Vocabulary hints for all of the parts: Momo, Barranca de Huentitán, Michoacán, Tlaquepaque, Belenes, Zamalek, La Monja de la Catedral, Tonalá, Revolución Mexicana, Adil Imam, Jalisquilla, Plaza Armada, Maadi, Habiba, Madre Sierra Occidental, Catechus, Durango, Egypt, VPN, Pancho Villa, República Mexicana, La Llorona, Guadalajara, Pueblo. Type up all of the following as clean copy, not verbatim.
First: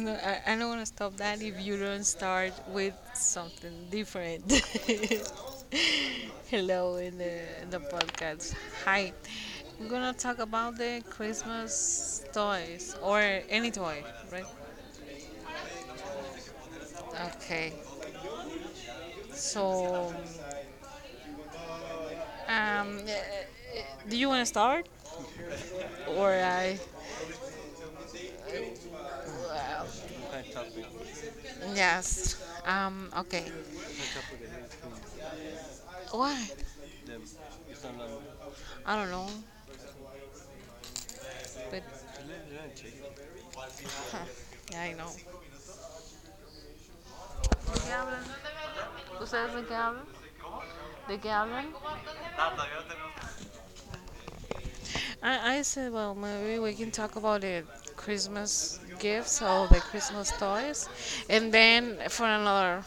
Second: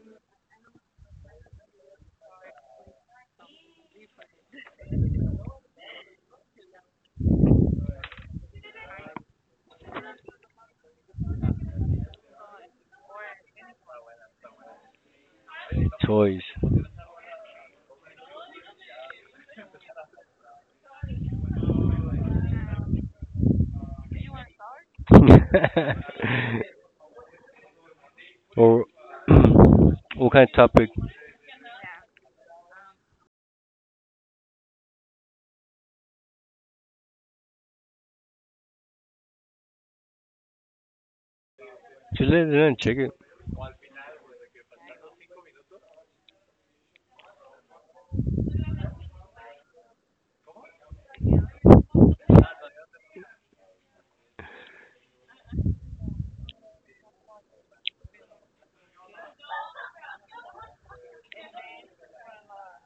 not, I don't want to stop that if you don't start with something different. Hello in the podcast. Hi. We're going to talk about the Christmas toys or any toy, right? Toys. Okay. So, um, eh, do you want to start or I? or what kind of topic? Yes. Um, okay. What's What? I don't know, but Just Let, let it in, let check it. huh, yeah, I know. ¿Qué hablan? ¿Ustedes de qué hablan? ¿De qué hablan? I said, well, maybe we can talk about the Christmas gifts or the Christmas toys, and then for another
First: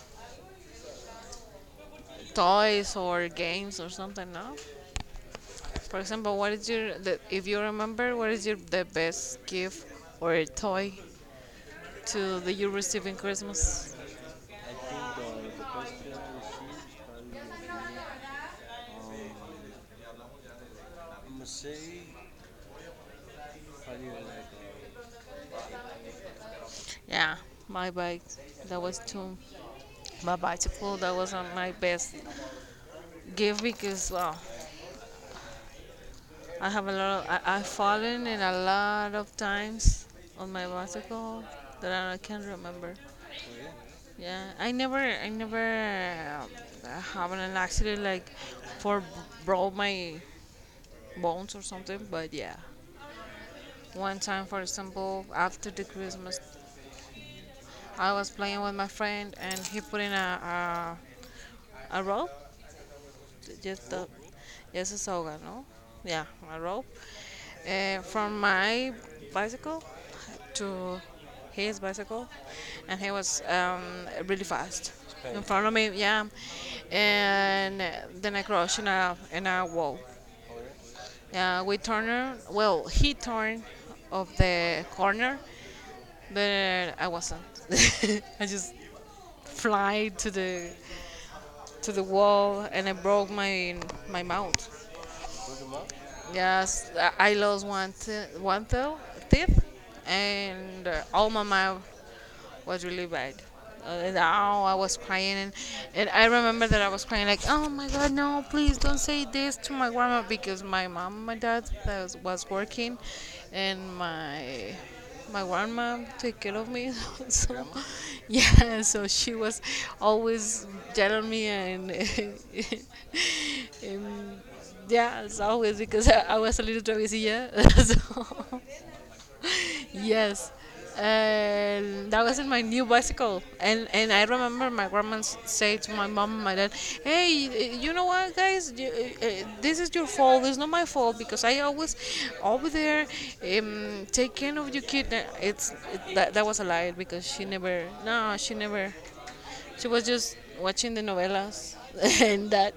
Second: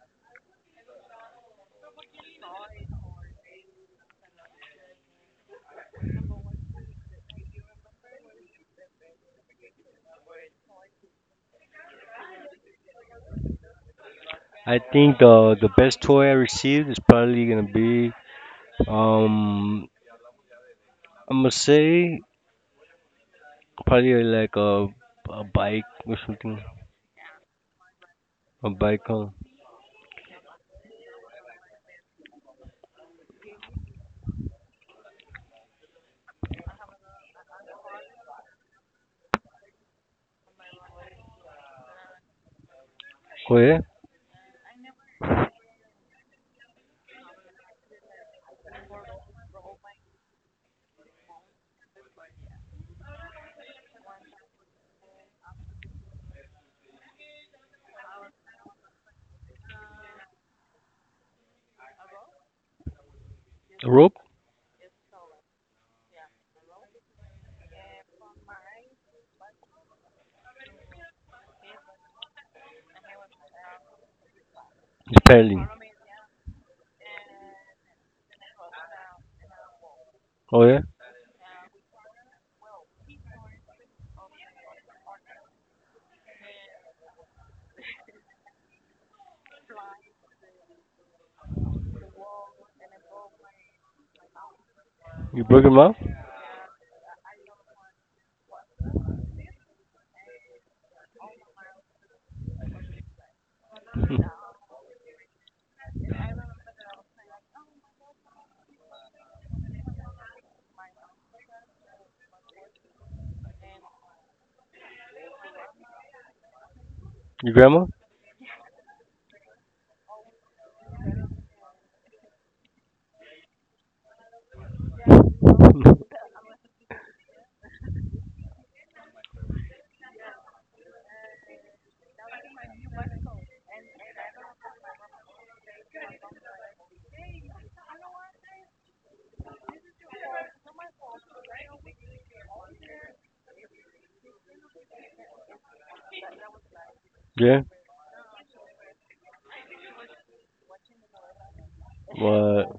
toys or games or something. No, for example, what is your the, if you remember what is your the best gift or toy to do you receive in Christmas? I I think think the, the the the best best thing toy I I received received is probably is gonna probably be um, um I'm I'm gonna gonna say say probably probably like a a bike or something. yeah, my bike. A That was bike, huh? too. My bicycle. That wasn't my best gift because well, I have a lot. I've fallen in a lot of times on my bicycle that I can't remember. Oh Oh, yeah? yeah, I never have an accident like for broke my bones or something, but yeah. One time, for example, after the Christmas, I was playing with my friend and he put in a rope, A just a, rope? just a soga, no? Yeah, a rope. From my bicycle to his bicycle, and he was really fast It's in front paddling. of me. Yeah, and then I crashed in a wall. Right. Oh, yeah? Yeah, we turned. Well, he turned of the corner, but I wasn't. I just fly to the wall, and I broke my mouth. You broke your mouth? Yes, I lost one toe, teeth, and all my mouth was really bad. Now I was crying, and I remember that I was crying like, "Oh my God, no! Please don't say this to my grandma," because my mom, and my dad was working, and my grandma took care of me. Your So, grandma? yeah, so she was always telling me and, and yeah, as always because I was a little travesilla. so. Yes, and that was not my new bicycle, and I remember my grandma say to my mom and my dad, "Hey, you know what, guys? This is your fault. It's not my fault because I always over there take care of your kid." That was a lie because she Yeah? never. No, she never. She was just watching the novelas and What? that.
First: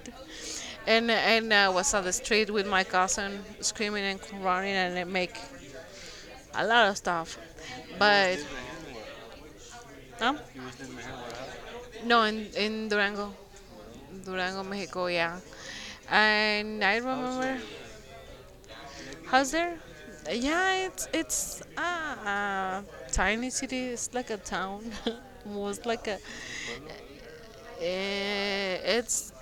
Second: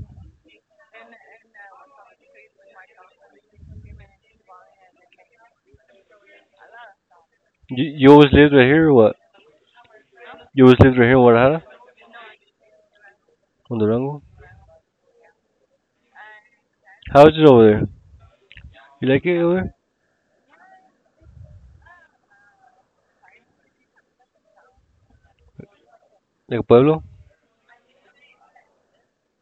And I was on the street with my cousin screaming and crying and make a lot of stuff. You always But lived right here or what? no, You always lived right here in Guadalajara? no, in Durango, On Durango? Durango, Mexico, yeah. And I How is it remember, over there? You like it how's over there? there? Yeah, a tiny city. It's like a town, most like a. Like Pueblo? eh, It's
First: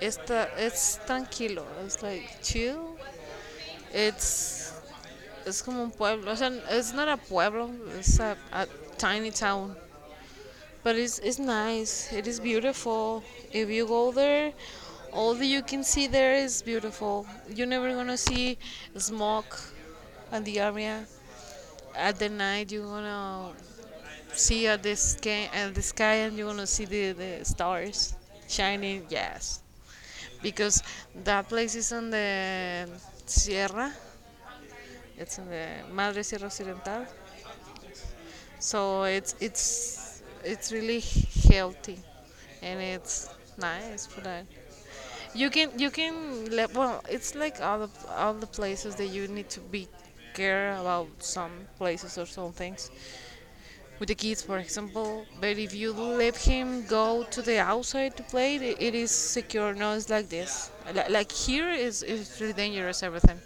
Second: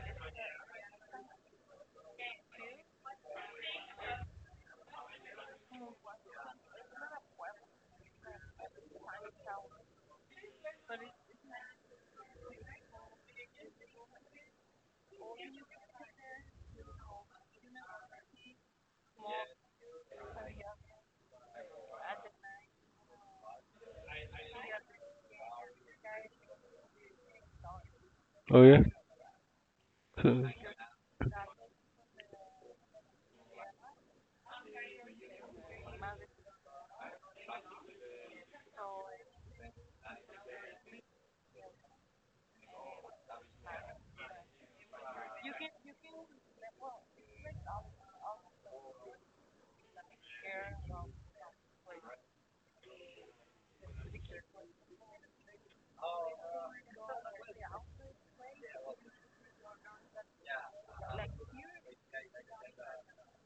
it's tranquilo. It's like chill. It's it's como un pueblo. O sea, it's not a pueblo. A tiny town. But it's nice. It is beautiful. If you go there, all that you can see there is beautiful. You're never gonna see smoke in the area. At the night, you're gonna see at the sky and you're gonna see the stars Oh, yeah. shining. Yes, So, because that place is on the Sierra. It's in the Madre Sierra Occidental. So it's really healthy, and it's nice for that. You can let well. It's like all the places that you need to be care about some places or some things. With the kids, for example, but if you let him go to the outside to play, it is secure. No, it's like this. Like here is really dangerous. Everything,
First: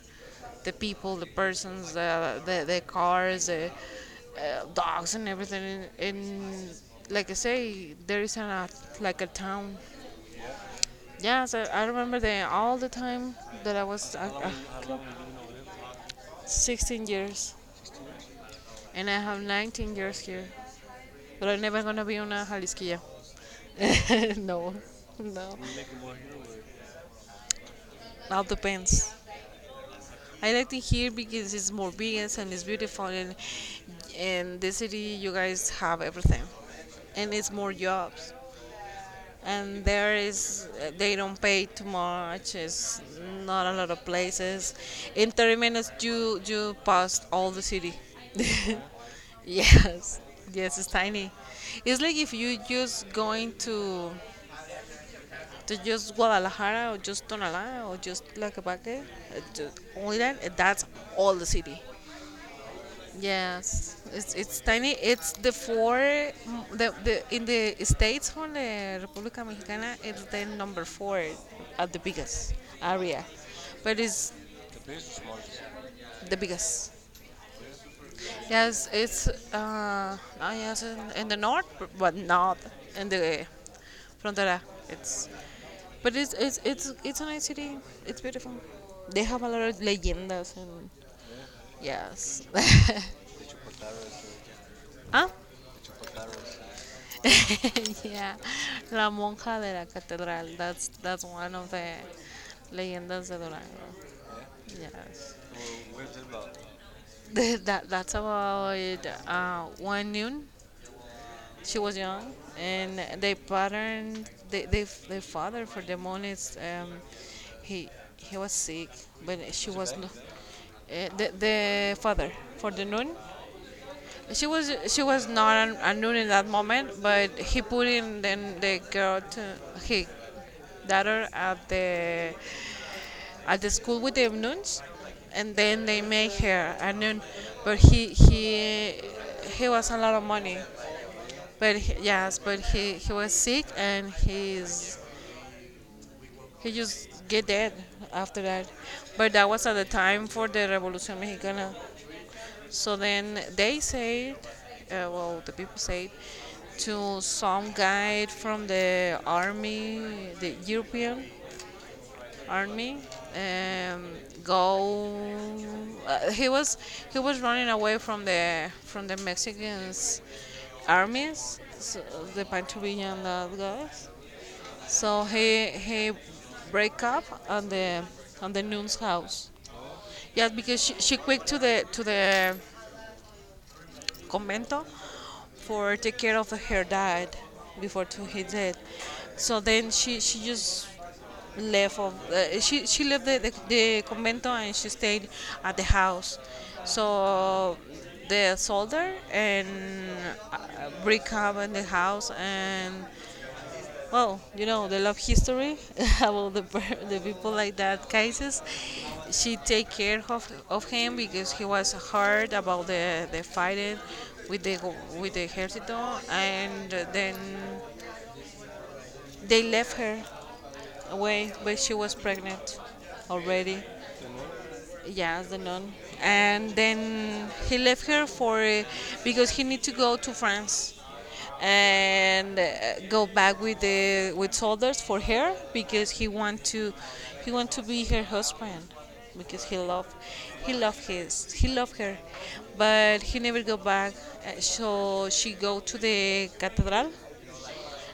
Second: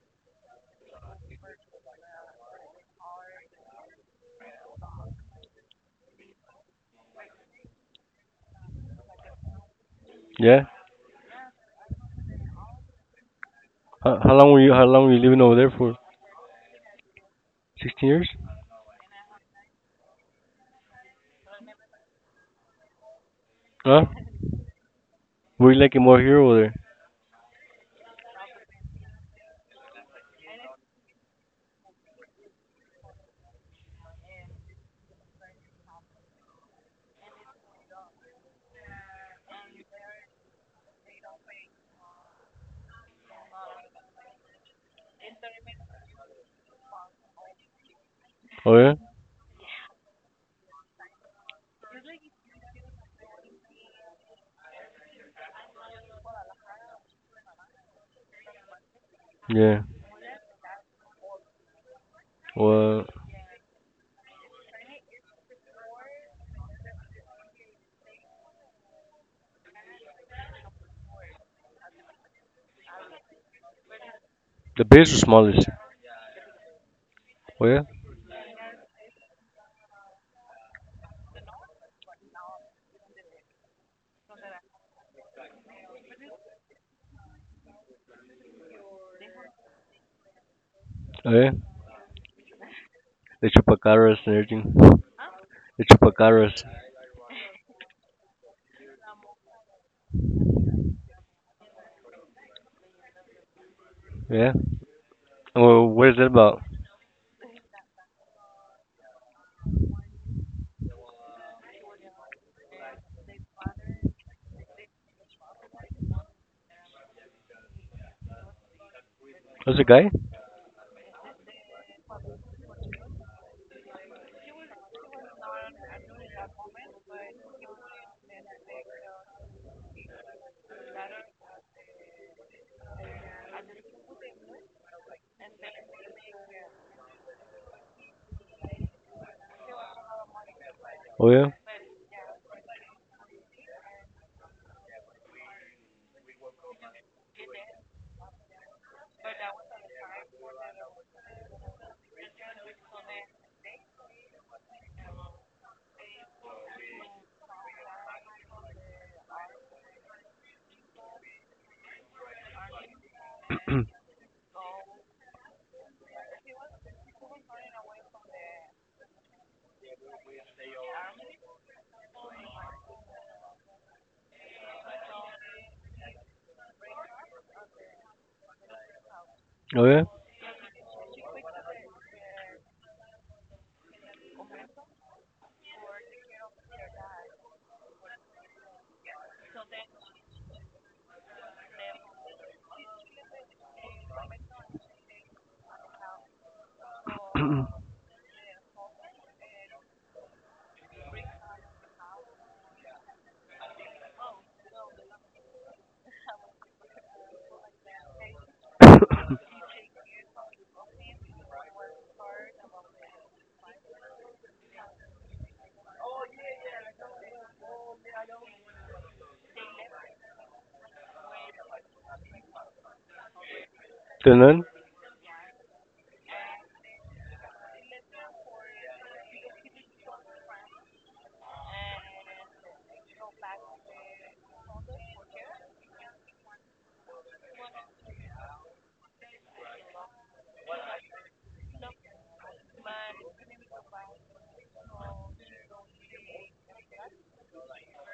the people, the persons, the cars, the dogs, and everything. And like I say, there is an like a town. yeah. Yeah, so I remember the all the time that I was How long a were you? How kid. long were you living over there for? 16 years, 16 years? and I have 19 years here. But I'm never gonna be on a Jalisquilla. Huh? no, no. Were you like more here over there? Now depends. I like to hear because it's more vegan and it's beautiful and in the city you guys have everything and it's more jobs and there is they don't pay too much, it's not a lot of places, in 30 minutes you pass all the city. Oh, yeah. Yes, yes, it's tiny. It's like if you just going to just Guadalajara or just Tonalá or just Tlaquepaque, just Yeah. Oilan, that's all the city. Well, Yes, it's tiny. It's the four m- the in the states on the República Mexicana, it's the number four at the biggest area, but it's the The bears were smallest. biggest. Oh, yeah. Yes, yes in the north, but not in the frontera. It's But it's a nice city. It's beautiful. They have a lot of leyendas and Oh, yeah. yes. The chupacabras and everything. Ah? The chupacabras. yeah, La Monja de la Catedral. That's one of the leyendas de Durango. Yeah. Yes. Well, what is that about? That's about one noon. She was young, and they their father for the months. He he was sick, but she That's a was no, guy. The father for the noon. She was not a noon in that moment, but he put in then the girl to he daughter at the school with the nuns, and then they make her a nun, but he was a lot of money, Oh, yeah. Yes, he was sick and he just get dead after that. But that was at the time for the Revolución Mexicana. So then they said, well, the people said to some guy from the army, the European army, um, go. Uh, he was he was running away from the Mexicans armies, so the Pancho Villa and that guys. He break up on the nun's house. Oh, yeah. Yeah, because she quit to the convento for take care of her dad before to he dead. So then she just left of she left the convento and she stayed at the house. So the soldier and break up in the house and well, you know, the love history about the people like that cases. The She take care of him because he was hurt about the fighting with the go- with the ejército, and then they left her away, but she was pregnant already. nun. Yes, the nun. And then he left her for because he need to go to France and go back with the with soldiers for her because he want to be her husband because he love her but he never go back. So she go to the cathedral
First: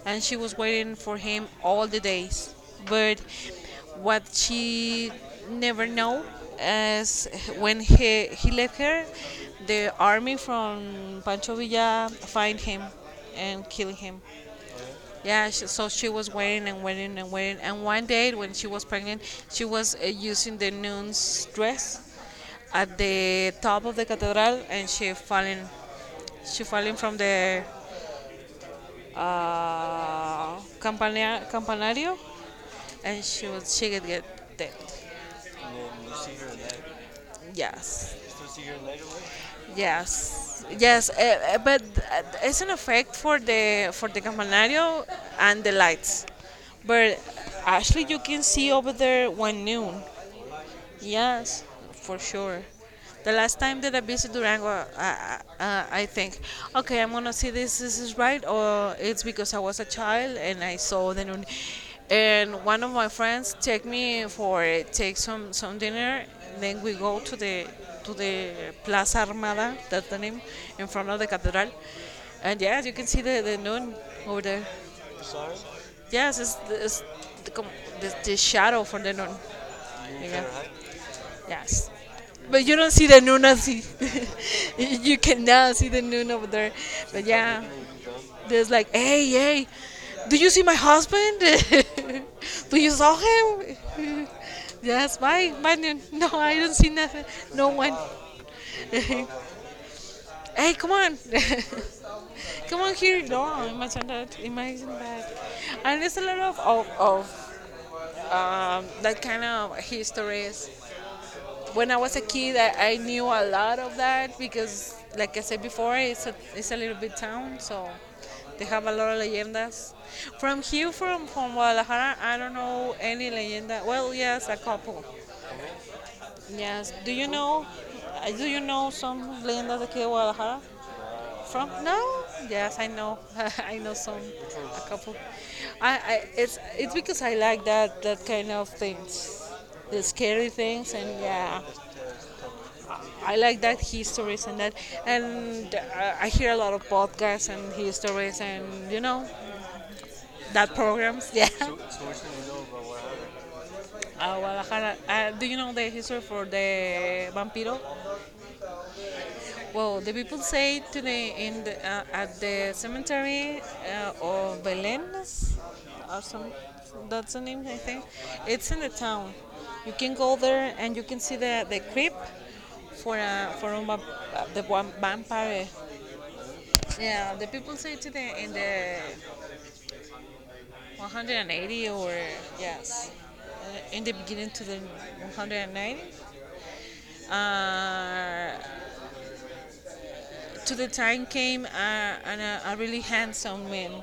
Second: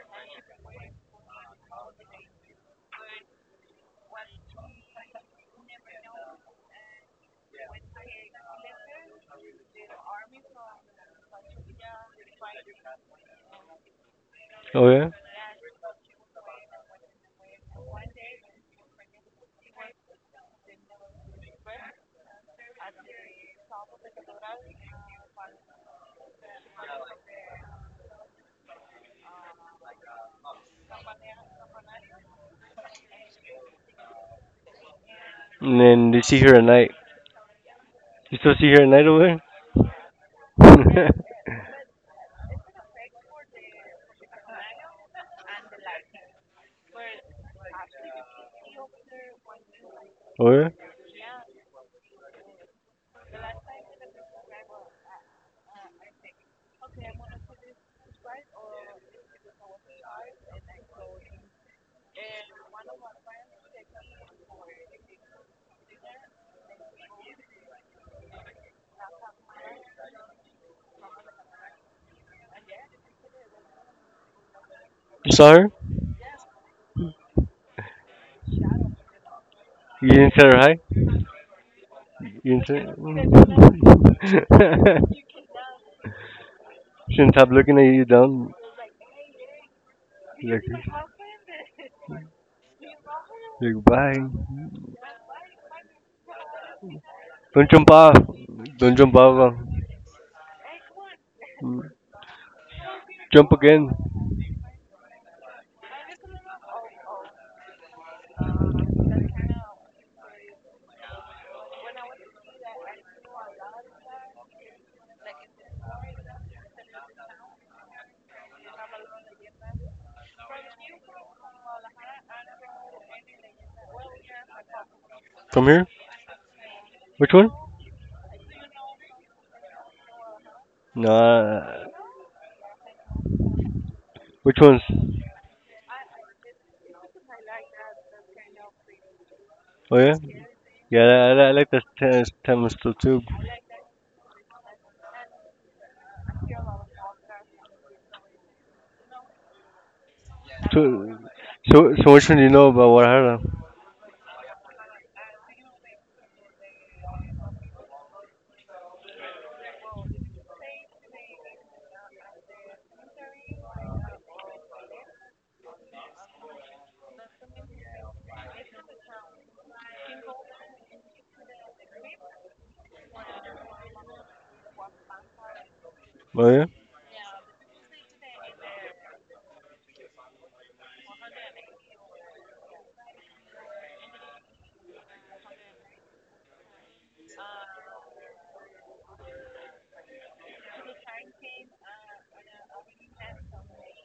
and she was waiting for him all the days. But what she never know is when he left her, the army from Pancho Villa find him and kill him. Oh, yeah. Yeah, she, so she was waiting and waiting and waiting. And one day when she was pregnant, she was using the nun's dress at the top of the cathedral and she falling from the campanario and she could get dead. And And then you they see see her her at later. night. Yes. You You still still see see her her at later, night right? over Yes, yes, there? But it's an effect for the campanario and the lights. But actually, you can see over there when noon. Oh, yeah. Yes, for sure. The last time that I visited Durango, I think, okay, I'm gonna see this. This is right, or it's because I was a child and I saw the nun. And one of my friends take me for take some dinner. Then we go to the Plaza Armada, that's the name, in front of the cathedral. And yeah, you can see the nun over there. You saw The her? Yes, it's the, com- the shadow from the nun. You didn't Yeah. tell her hi? Yes. You But you don't intend? see the noon as he- you cannot see the noon over there. But Shouldn't stop yeah, looking at you down. there's like, hey, hey, do you see Like, my husband? do you saw like bye. him? yes, my noon. No, I don't see nothing. No Don't jump one. off. Don't jump off. hey, come on. come on here. Jump No, again. imagine that. Imagine that. And there's a lot of that kind of histories. When I was a kid, I knew a lot of that because, like I said before, it's it's a little bit town, so they have a lot of leyendas. From here, from Guadalajara, I don't know any leyenda. Well, yes, a couple. From here? Yes. Do you Which one? know? Do you know some leyendas aquí de Guadalajara? From Nah. no? Yes, I know. I know some, Which ones? a couple. I it's because I like that kind of things, Oh, the yeah. scary things, Yeah, and I yeah. like the tennis too. I like that histories and that, and I hear a lot of podcasts and histories and that So, programs. Yeah. So so, so which which one one do do you you know about know Guadalajara? about Guadalajara? Guadalajara. Do you know the history for the vampiro? Well, the people say today in at the cemetery of Belenes, or some, that's the name I think. It's in the town. You can go there and you can see the crypt for the one vampire. Oh, yeah. Yeah, the people say to the in the 180 or yes, in the beginning to the 190. Uh, to the time came and a really handsome man,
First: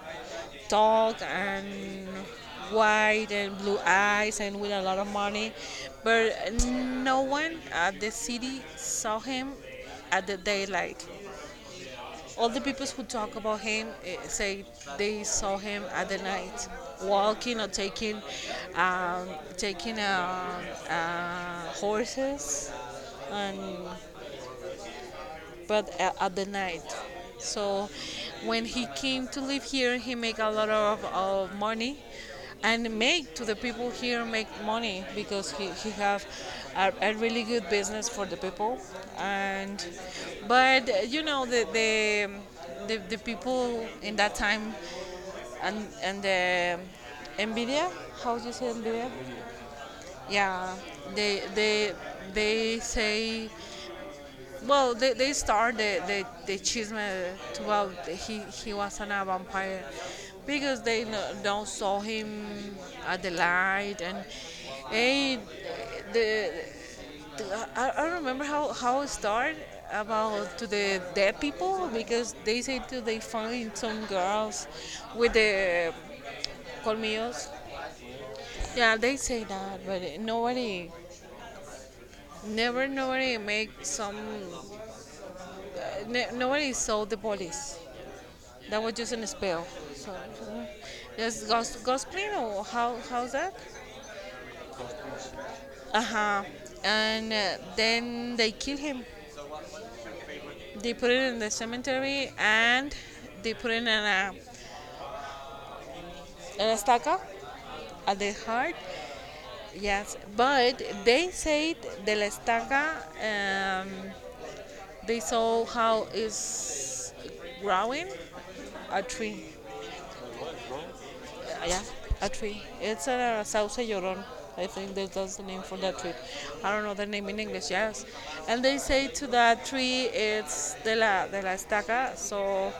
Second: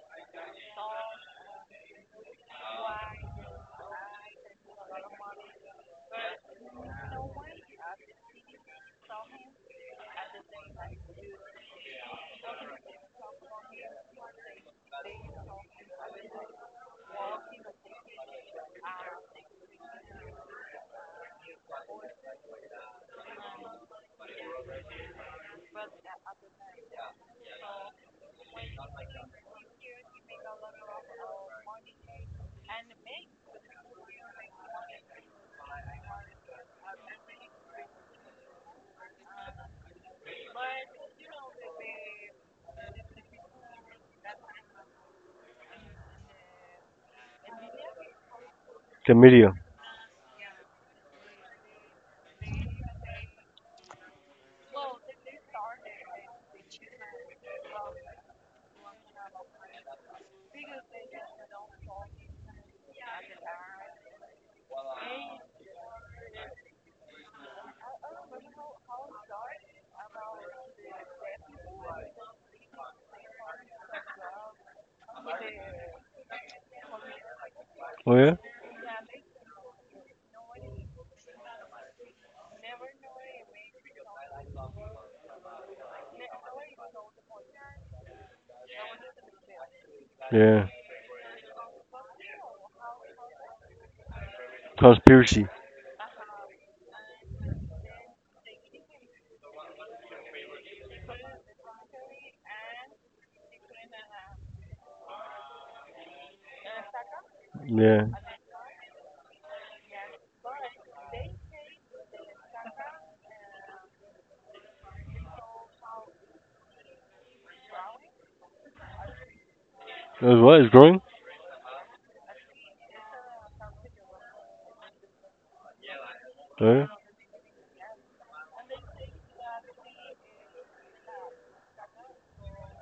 tall and white and blue eyes and with a lot of money, but no one at the city saw him at the daylight. All the people who talk about him say they saw him at the night walking or taking um, taking um, horses and, but at the night. So when he came to live here, he make a lot of money and make to the people here make money because he have a really good business for the people, and but the people in that time, and the Nvidia. How do you say Nvidia? The media. Yeah, they they they say. Well, they start the chisme about he was an a vampire because they no, don't saw him at the light, and eh, the, the I don't remember how it started about to the dead people, because they say that they find some girls with the colmillos. Oh, yeah. Yeah, they say that, but nobody, never nobody make some, nobody saw the police. That was just an spell. So, Yeah. so just gospeling, or how's that? Conspiracy. Uh huh. And then they kill him. They put it in the cemetery, and they put it in in estaca Yeah. at the heart. Yes, but they said the la estaca. Um, they saw how is growing a tree. It was what? It's growing. Yeah, a tree. It's a sauce llorón. I think that's the name for that tree. Oh, I don't yeah. know the name in English. Yes, and they say to that tree it's de la estaca. So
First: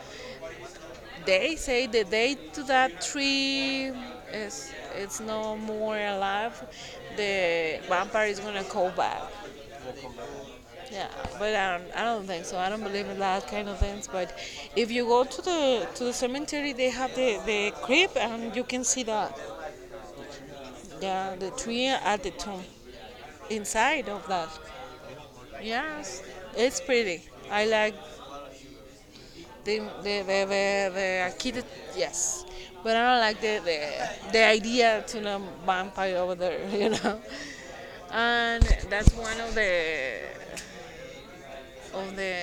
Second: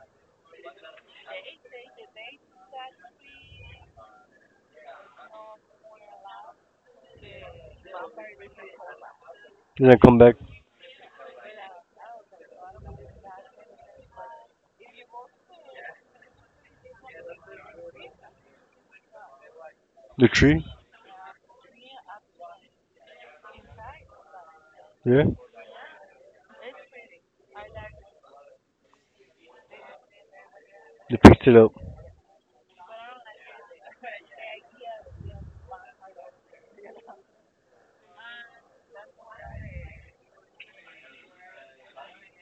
they say the day to that tree is, it's no more alive. The vampire is gonna call back. Then I come back. Yeah, but I don't think so. I don't believe in that kind of things. But if you go to the cemetery, they have the crypt, and you can see that. The tree. Yeah, the tree at the top, inside of that. Yeah. Yes, it's pretty. I like the the the the, They the picked it architect. up. Yes, but I don't like the idea to the vampire over there. You know, and that's one of the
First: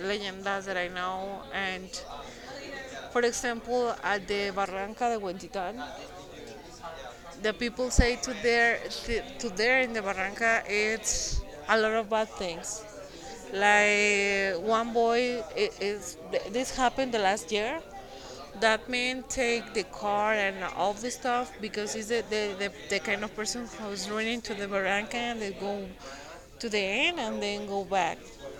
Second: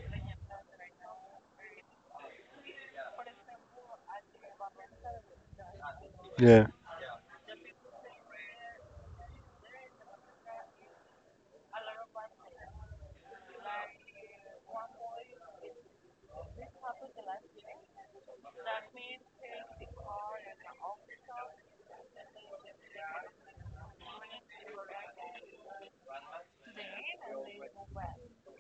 leyendas that I know. And for example, at the Barranca de Huentitán, Yeah. the people say to there, in the barranca it's a lot of bad things. Like one boy it is. This happened the last year. That man take the car and all the stuff because he's the kind of person who's running to the barranca, and they go to the end and then go back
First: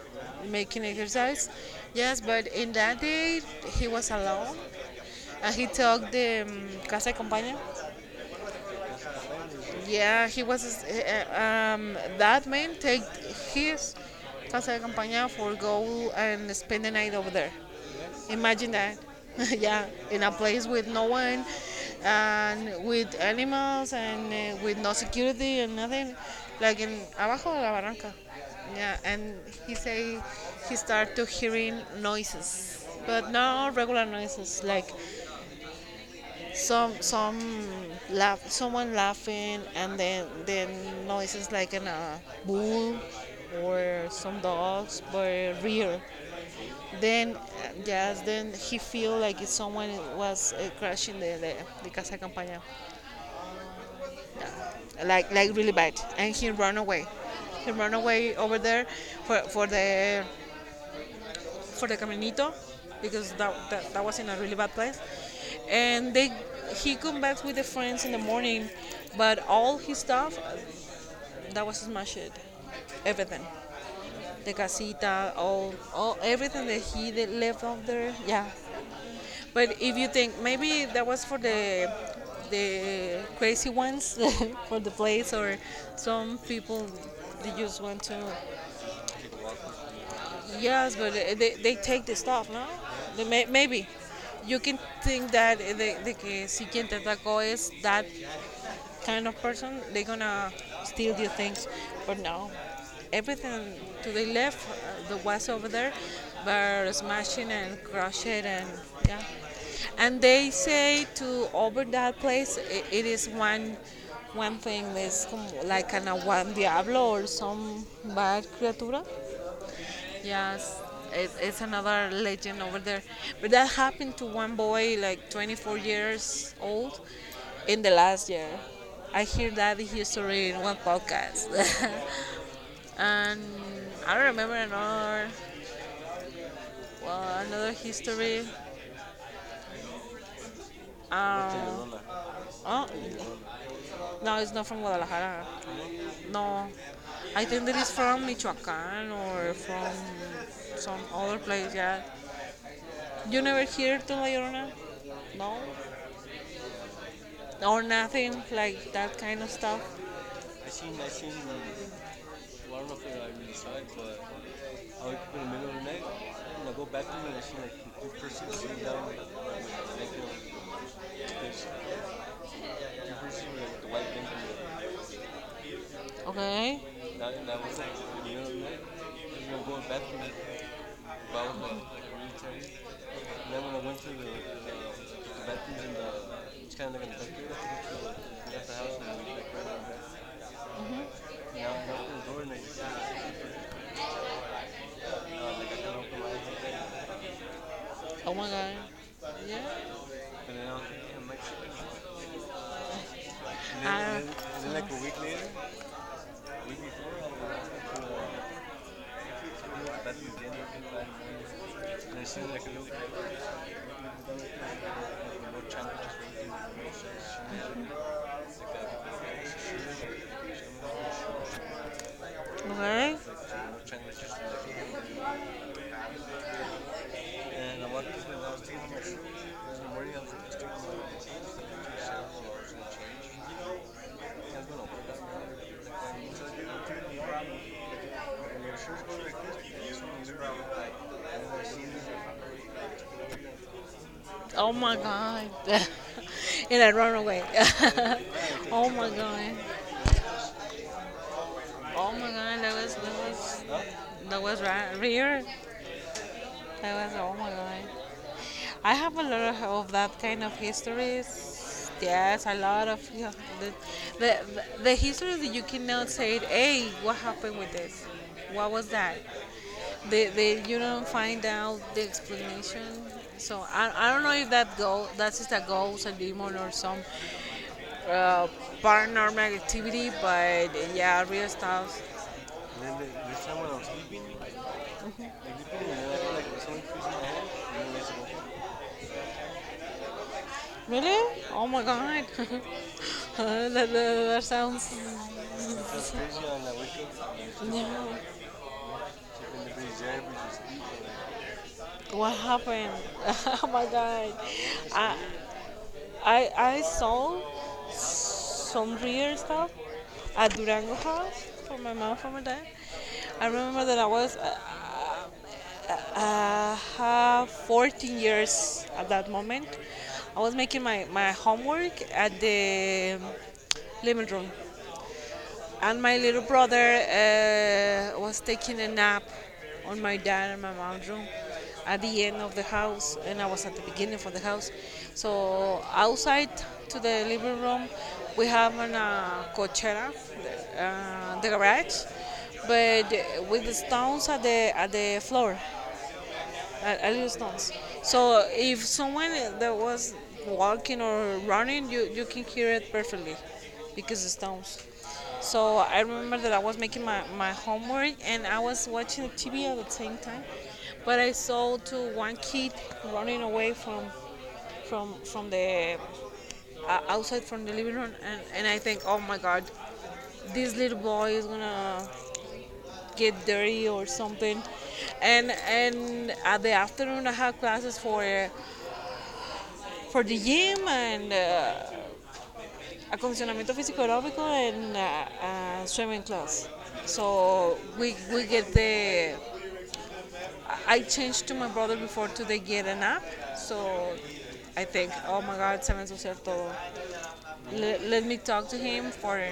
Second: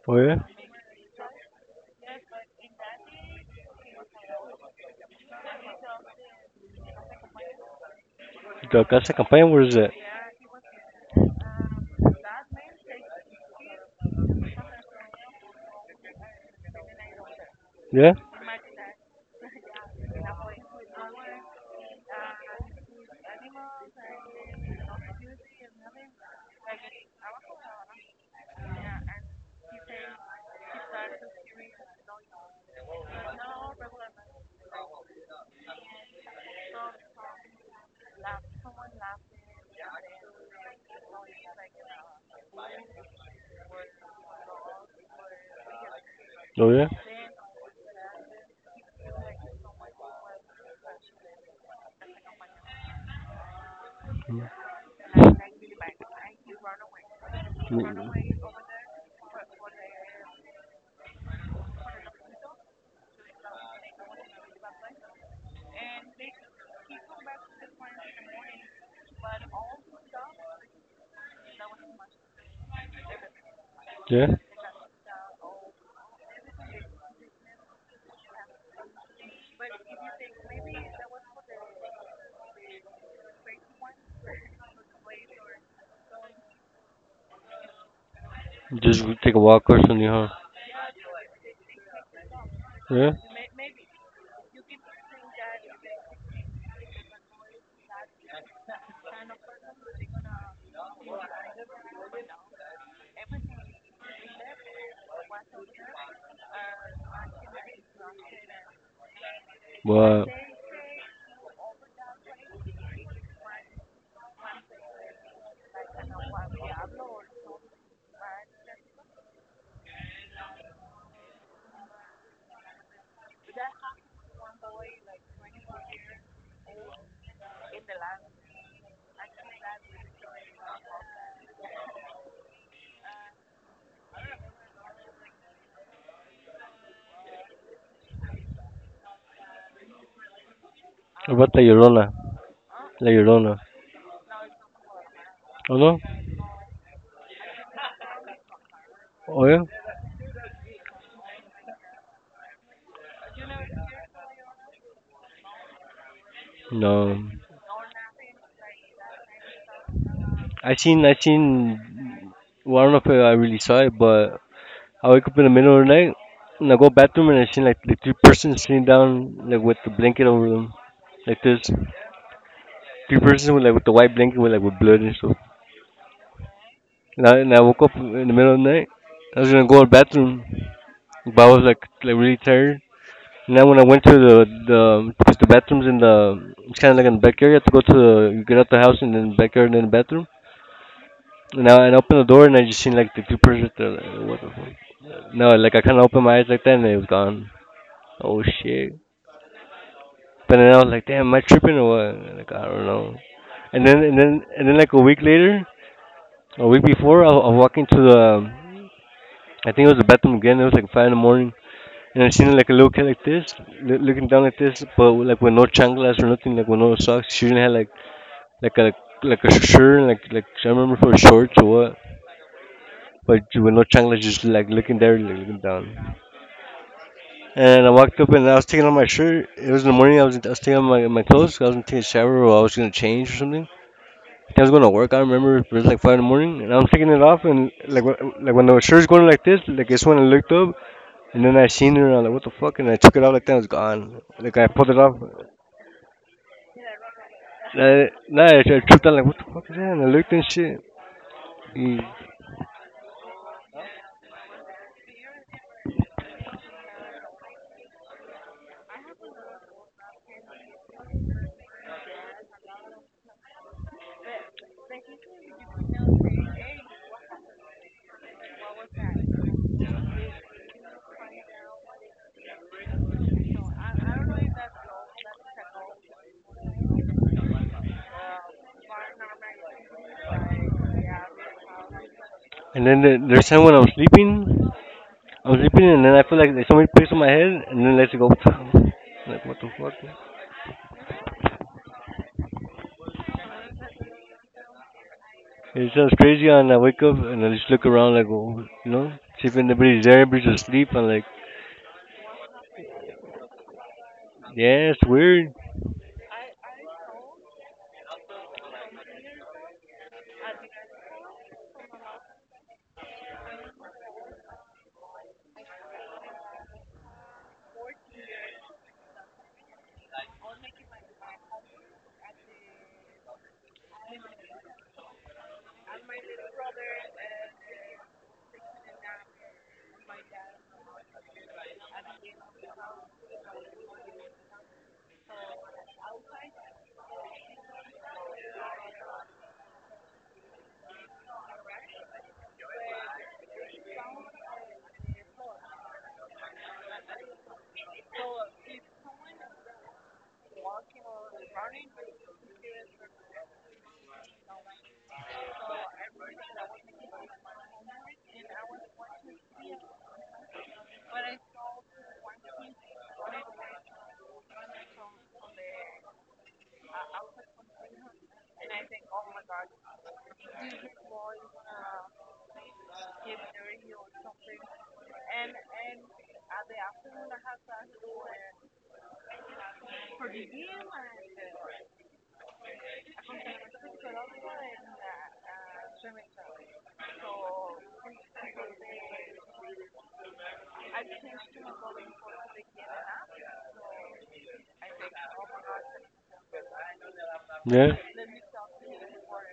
Oh, yeah. making exercise. Yes, but in that day he was alone, and he took the casa de campaña. That's a campaign. What is that? Yeah, he was that man take his Casa de Campaña for go and spend the night over there. Yeah. Imagine that. Yeah, in a place with no one and with animals and with no security and nothing, like in abajo de la barranca. Yeah, and he say he start to hearing noises, but not regular noises, like some some someone laughing, and then noises like an bull or some dogs, but real. Oh, yeah. Then yes, then he feel like if someone was crashing the casa campaña, like really bad, and he run away. He run away Mm, over there for for the for the Caminito, because that was in a really bad place. And they he come back with the friends in the morning, but all his stuff that was smashed, everything, yeah. the casita, all everything that he left out there, yeah. But if you think, maybe that was for the crazy ones, for the place, or some people they just want to. Just go take a walk or something, huh? Yes, but they take the stuff, no? Yeah. They maybe. You can think that eh, the que si quien te atacó is that kind of person, they're gonna steal your things. But no, everything to the left, the was over there, were smashing and crushing, and yeah. And But they say to over that place, it is one thing, is como like an a one diablo or some bad criatura. Yes, it's another legend over there. But that happened to one boy, like 24 years old, in the last year. I hear that history in one podcast. And I remember another, well, another history. what about La Um, Llorona? oh, La Llorona. no, it's not from Guadalajara. Oh, no. No, I think that it's from Michoacán Oh, or yeah. from some other place. Yeah, you never hear to La Llorona? No? No. Or nothing like that kind of stuff? I I seen seen. the Well, I Well, I don't don't know know if if I I really really saw saw it, it, but but I I wake wake up up in in the the middle of middle the of the night, night and and I I go go back to them, bathroom and and I I see see like like the two three persons persons sitting sitting down down like, like with the blanket over them like this. two Three persons persons with, with like like, with the the white white blanket with like with thing. blood and stuff. Okay. And I, That, and I that was woke like, up in the middle of the like, night. I was we were gonna go to going the back to the, bathroom. but But I I was was like, like like really really tired. tired. And And then then when when I I went went to to the, the, the to the the bathrooms bathrooms in the it's it's kind kind of of like like in in the the back back, I area to go think it's to you get left out the the house house and and then we the like back right and on then the back. bathroom. And I And I I opened opened the the door, door and and I I just just, seen like the two persons. like, That, what the I kind fuck? No, like I of kind of opened opened my my eyes, eyes and like that and it was then, gone. Oh Oh, my shit! god. Yeah. But And then then I I was was like, like, damn, damn, am my I tripping or shit. what? Like, I don't know. And And then, I then and then and and then then like like a a week week later, later, a a week week before, before, I was like, I think it was the bathroom again. It was like 5 in the morning. And I seen her like looking like this, looking down like this, but like with no chanclas or nothing, like with no socks. She didn't have like a like a shirt, and, like I remember for shorts or what, but with no Okay. chanclas, just like looking there, like looking down. And And I I want walked to up spend a and I lot of was taking time off my with you. shirt. It There's was in a the very morning. I was healthy I was customer. taking off my clothes. I was gonna take a shower or I was gonna change or something. I was going to work. I remember it was like 5 in the morning, and I'm taking it off, and like when the shirt's going like this, like it's when I looked up, and then I seen her, and I'm like, what the fuck? And I took it off like that, and it has gone. Like I Oh pulled my it off, god. And I run away. I, no, I, I Oh tripped my out like, what the god. fuck is that? And I looked and shit. Mm. Oh my god, that was that was right here. I was, oh my god. I have a lot of that kind of histories. Yes, a lot of, yeah, the, the history that you cannot say, hey, what happened with this? What was that? They you don't find out the explanation. So I don't know if that's just a ghost, a demon, or some uh, paranormal activity. But yeah, real stuff. And And then then the there's time someone when else sleeping. Like, I was sleeping, depending, and then I feel like, like if there's someone somebody frees my placed on my hand, head, and I'm then lets it invincible. go. Like, what the fuck? Really? Oh my god. That sounds. It's It sounds so crazy crazy, on and that I wake weekend. up I and I used to, just look around, no. like, oh, see if In the anybody's there, Brazil, we just everybody's eat asleep. I'm like, and like, what happened? Oh my god. yeah, it's I, weird. I saw some real stuff at Durango House for my mom, for my dad. I remember that I was 14 years at that moment. I was making my homework at the living room, and my little brother was taking a nap on my dad and my mom's room at the end of the house, and I was at the beginning of the house. So outside to the living room we have an cochera, the garage, but with the stones at the floor. I use noise. So if someone that was walking or running, you, can hear it perfectly because it's noise. So I remember that I was making my homework and I was watching the TV at the same time, but I saw to one kid running away from the outside, from the living room, and I think, oh my god, this little boy is gonna get dirty or something. And at the afternoon I have classes for the gym and acondicionamiento físico aeróbico and swimming class. So we get the I changed to my brother before to they get an app. So I think, oh my god, se me ensució todo. Yeah, Let me talk to him for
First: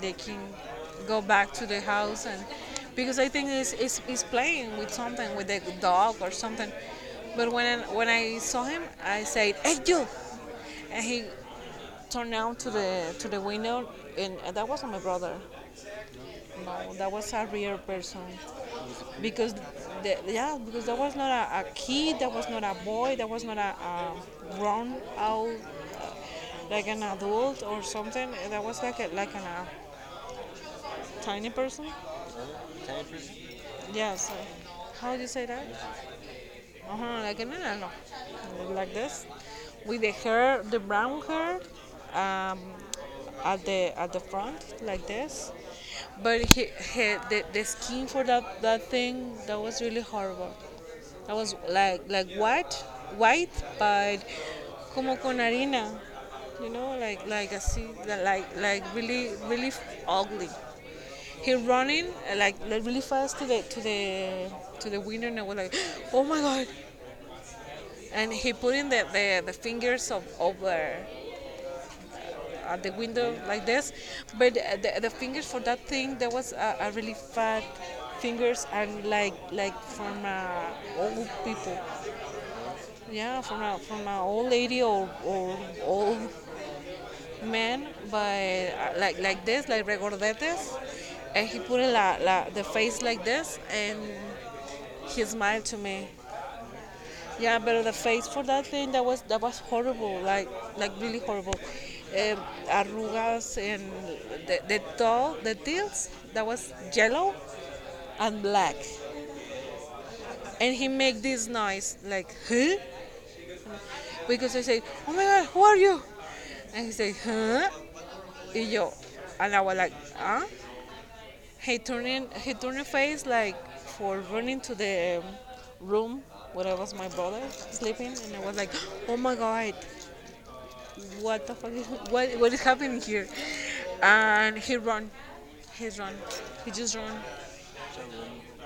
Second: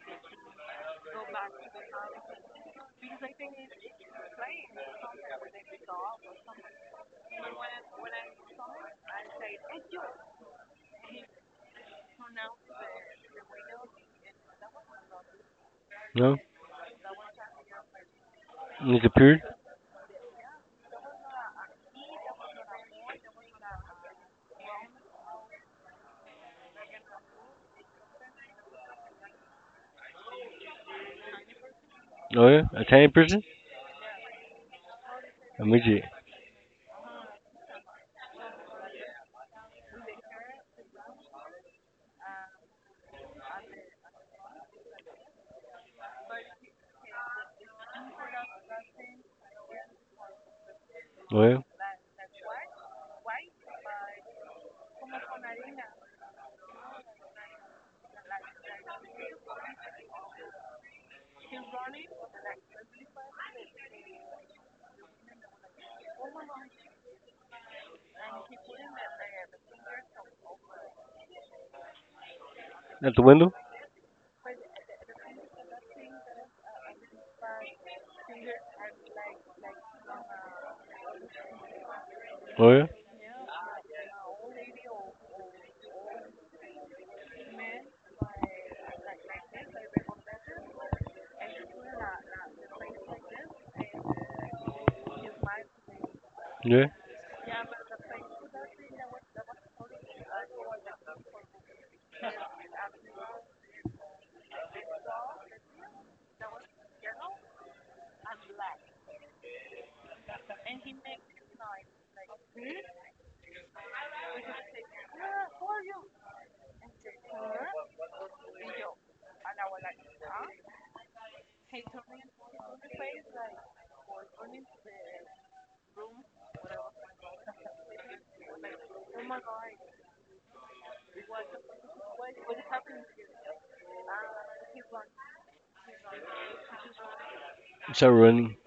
they can go back to the house. And because I think it's he's playing with something with the dog or something, but when I saw him I said, hey you. And he turned out to the window, and that wasn't my brother. no. No, that was a real person, And it's a because the, yeah, because there was not a, a kid, there was not a boy, there was not a, a grown out, uh, like an adult or something. That was like a, like an, a tiny person. Oh, yeah. A Tiny tiny person? person? Yes. So how do you say A that? midget. Like an enano, like this, with the hair, the brown hair, um, at the front, like this. But he, the skin for that, that thing, that was really horrible. That Oh, was yeah. like white, white, but como con harina, like así, like really ugly. He running like, really fast to the to the to the window, and I was like, oh my god! And he putting the fingers of over at the At the window window? like this, but the fingers for that thing, there was a really fat fingers, and like from old people. Oh, yeah. Yeah, from a, from an old lady or old man by like this, like regordetes, and he put la, la the face like this, and he smiled to me. Yeah. Yeah, but the face for that thing, that was, that was horrible, like really horrible. Um, Arrugas, and the toe, the teeth, that was yellow and black. And he make this noise like huh, because I say, oh my god, who are you? And he say, huh? Y yo, and I was like, huh? He turned face like for running to the room where I was my brother sleeping, and I was like, "Oh my god, what the fuck? Is, what is happening here?" And he run, he's run, he just run. Start running.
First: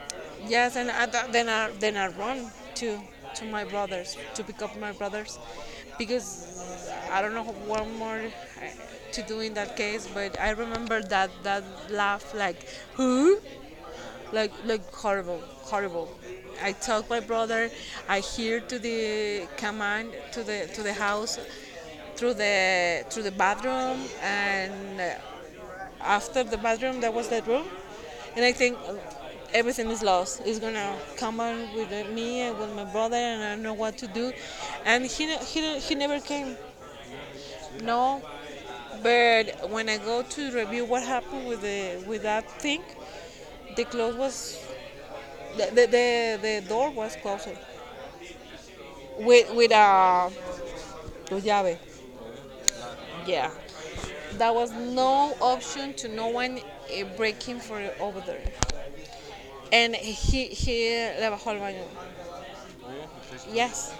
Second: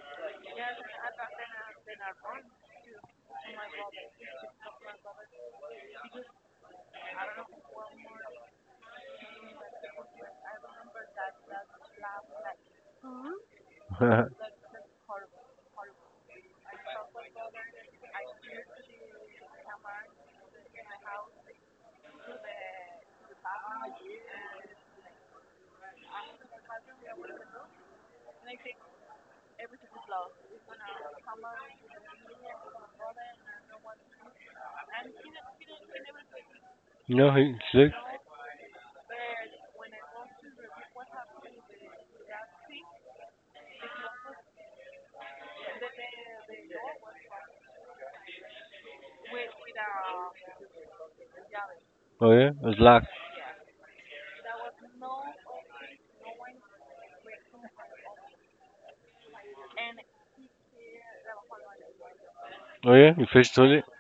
Yes, and I, then I run to my brothers, to pick up my brothers, because I don't know what more to do in that case. But I remember that that laugh like, "Who?" Like horrible, horrible. I took my brother. I hear to the command to the house through the bathroom, and after the bathroom there was that room, and I think everything is lost. It's gonna come on with me and with my brother, and I don't know what to do. And he never came. No, he, look. No, but when I go to review what happened with the with that thing, the clothes was, the door was closed with a, with llave. Oh, yeah. It's locked. Yeah. There was no option to no one, breaking for over there. And he left a whole bunch. Oh, yeah. You fish toilet. Yes.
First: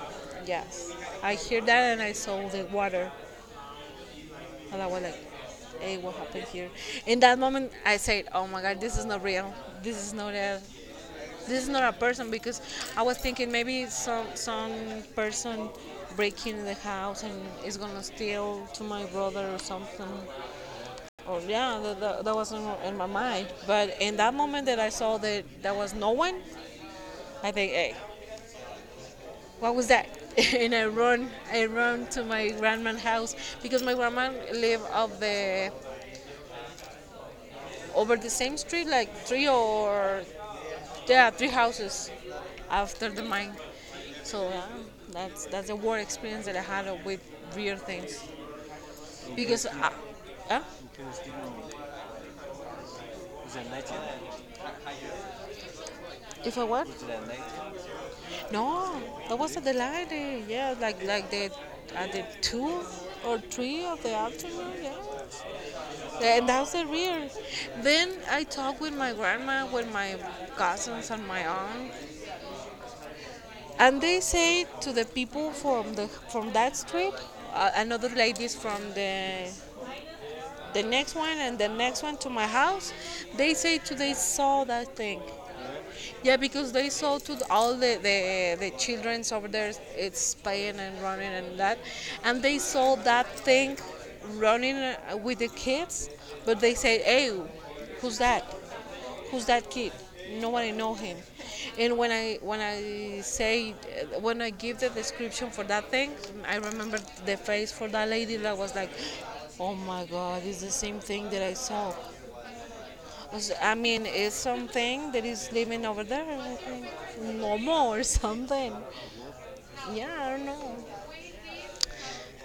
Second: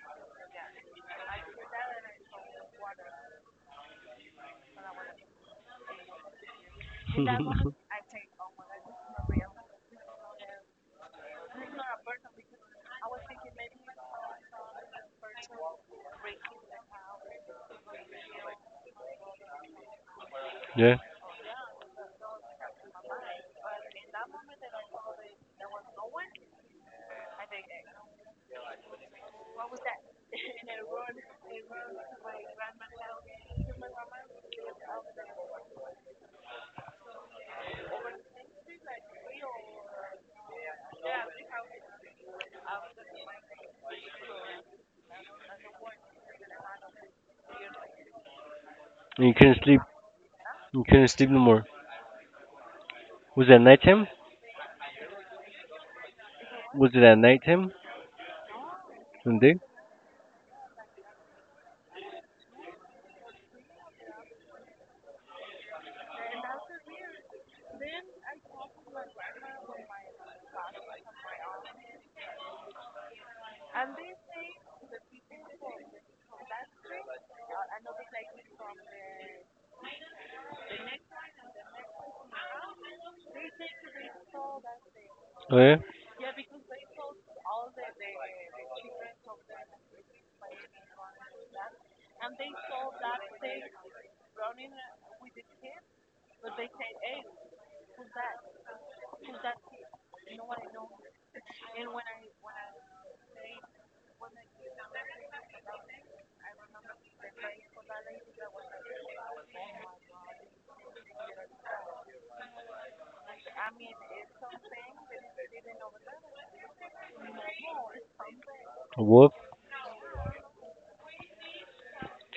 Yes. I hear that and I saw the water. And I was like, hey, what happened here? In that moment, I said, oh my God, this is not real. This is not a, this is not a person, because I was thinking maybe some person breaking the house and is gonna steal to my brother or something. Yeah, Or yeah, that, that, that was in my mind. But in that moment that I saw that there was no one, I think, hey, what was that? And I run to my grandma's house, because my grandma lived off the over the same street, like three or, yeah, three houses after the mine. So yeah, that's a war experience that I had with real things. and you Because, couldn't sleep. I, yeah, You couldn't sleep no more. Was was it it at a night, nighttime? if I what? Was Was it it at nighttime? night? No, that And was day? at the light. Yeah, like the at the two or three of the afternoon. Yeah. Yeah, and that's the real. Then I talked with my grandma, with my cousins, and my aunt, and they say to the people from the from that street, another ladies from the next one and the next one to my house, they say today saw that thing. Oh, yeah. Yeah, because they saw to all the childrens over there, it's playing and running and that, and they saw that thing running with the kids, but they say, "Hey, who's that? Who's that kid? Nobody know him." And when I say when I give the description for that thing, I remember the face for that lady that was like, "Oh my God, it's the same thing that I saw." I mean, it's something that is living over there. I think Momo or something. Whoop. Yeah, I don't know.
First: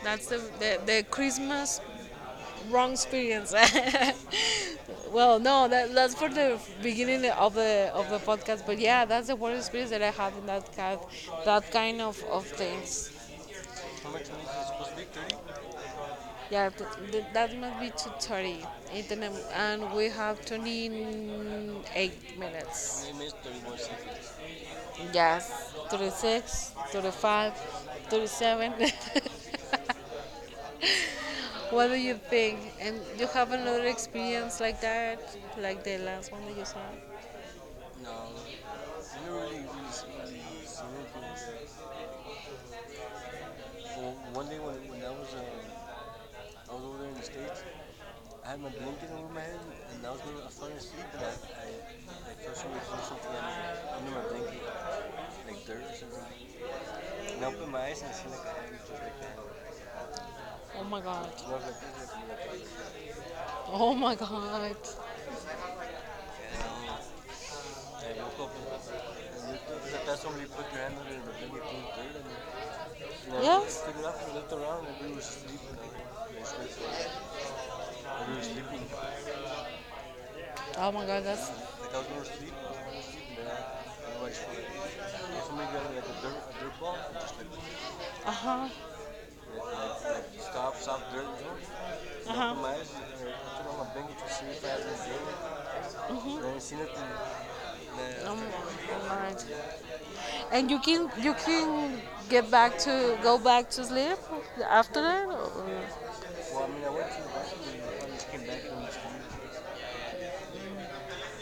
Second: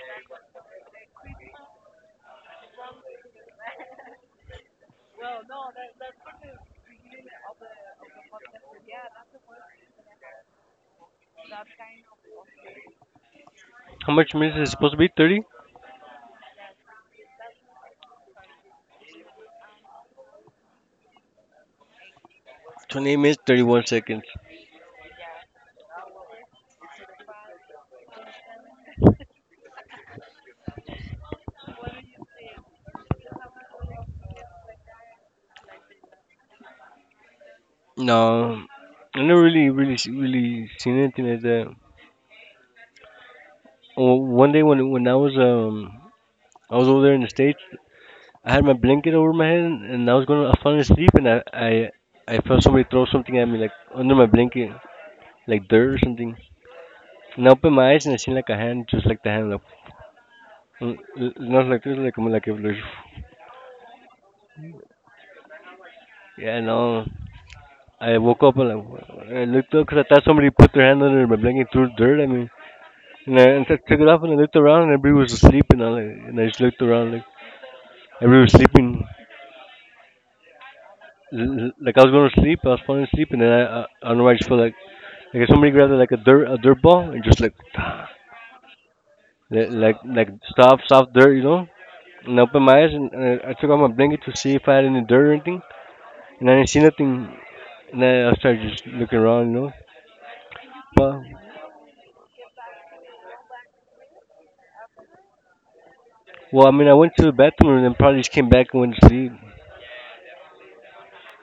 That's the Christmas wrong experience. Well, no, that, that's for the beginning of the podcast. But yeah, that's the worst experience that I had in that kind, that kind of things. How How much much money minutes is is it supposed supposed to to be? be? 30? 30? Yeah, that must be 230. It, and we have 28 minutes. 28 I missed minutes, 30 more 31 seconds. seconds. Yes, 36, 35, 37. What do you think? And you have another experience like that, like the last one that you saw? No, No, I you know, never really, really, s- really really seen anything like miracles. that. Well, Oh, one one day day when when when I was I was over over there in there the in the states, states, I I had had my my blanket blanket over over my my head, head and and I was I gonna was I fell falling asleep, asleep and and I I I I felt felt somebody somebody threw throw something something at at me me like under under my my blanket, blanket like like dirt dirt or or something. something. And And I I opened opened my my eyes eyes and and I I seen seen like like a a hand, hand just just like like the that. hand like, Oh L- my god. l- Not like this, like I'm like a little- Oh my god. I Yeah, no. I woke woke up up and and like, I looked up because looked, I thought that's when you somebody put put your their hand hand under under the my thing you blanket and couldn't threw breathe dirt and at me. And then I, I. and I Yes. took Stood it up off and and I looked looked around around and and everybody we were was asleep sleeping. and I, like, and We were I just looked around like sleeping. We everybody were was sleeping. sleeping. Oh my god, that's, like Like I I was was going to going to sleep, sleep, I I was was going falling to sleep, asleep and and then then I don't I know, why I watched just felt like and if somebody somebody got grabbed like like a a dirt dirt ball, ball and and just just like, like uh-huh, like like stop, stop soft dirt, you dirt. know? And I, And I uh-huh, open opened my my eyes eyes and and I I turned took on off my my blanket blanket to to see see if if I I had had any any dirt or anything, dirt. and I No, didn't seen see it. nothing. And I, No. I Um, started just looking alright. around. And you can, But you can get back to go back to sleep after that. Or? Well, Well, I I mean, mean, I I went went to to the the bathroom bathroom and then and I probably just just came came back back and and went was to sleep.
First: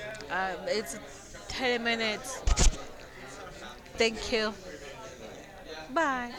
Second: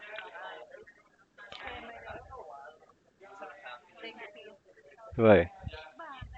fine. It's 10 minutes. Thank you. Right. Bye.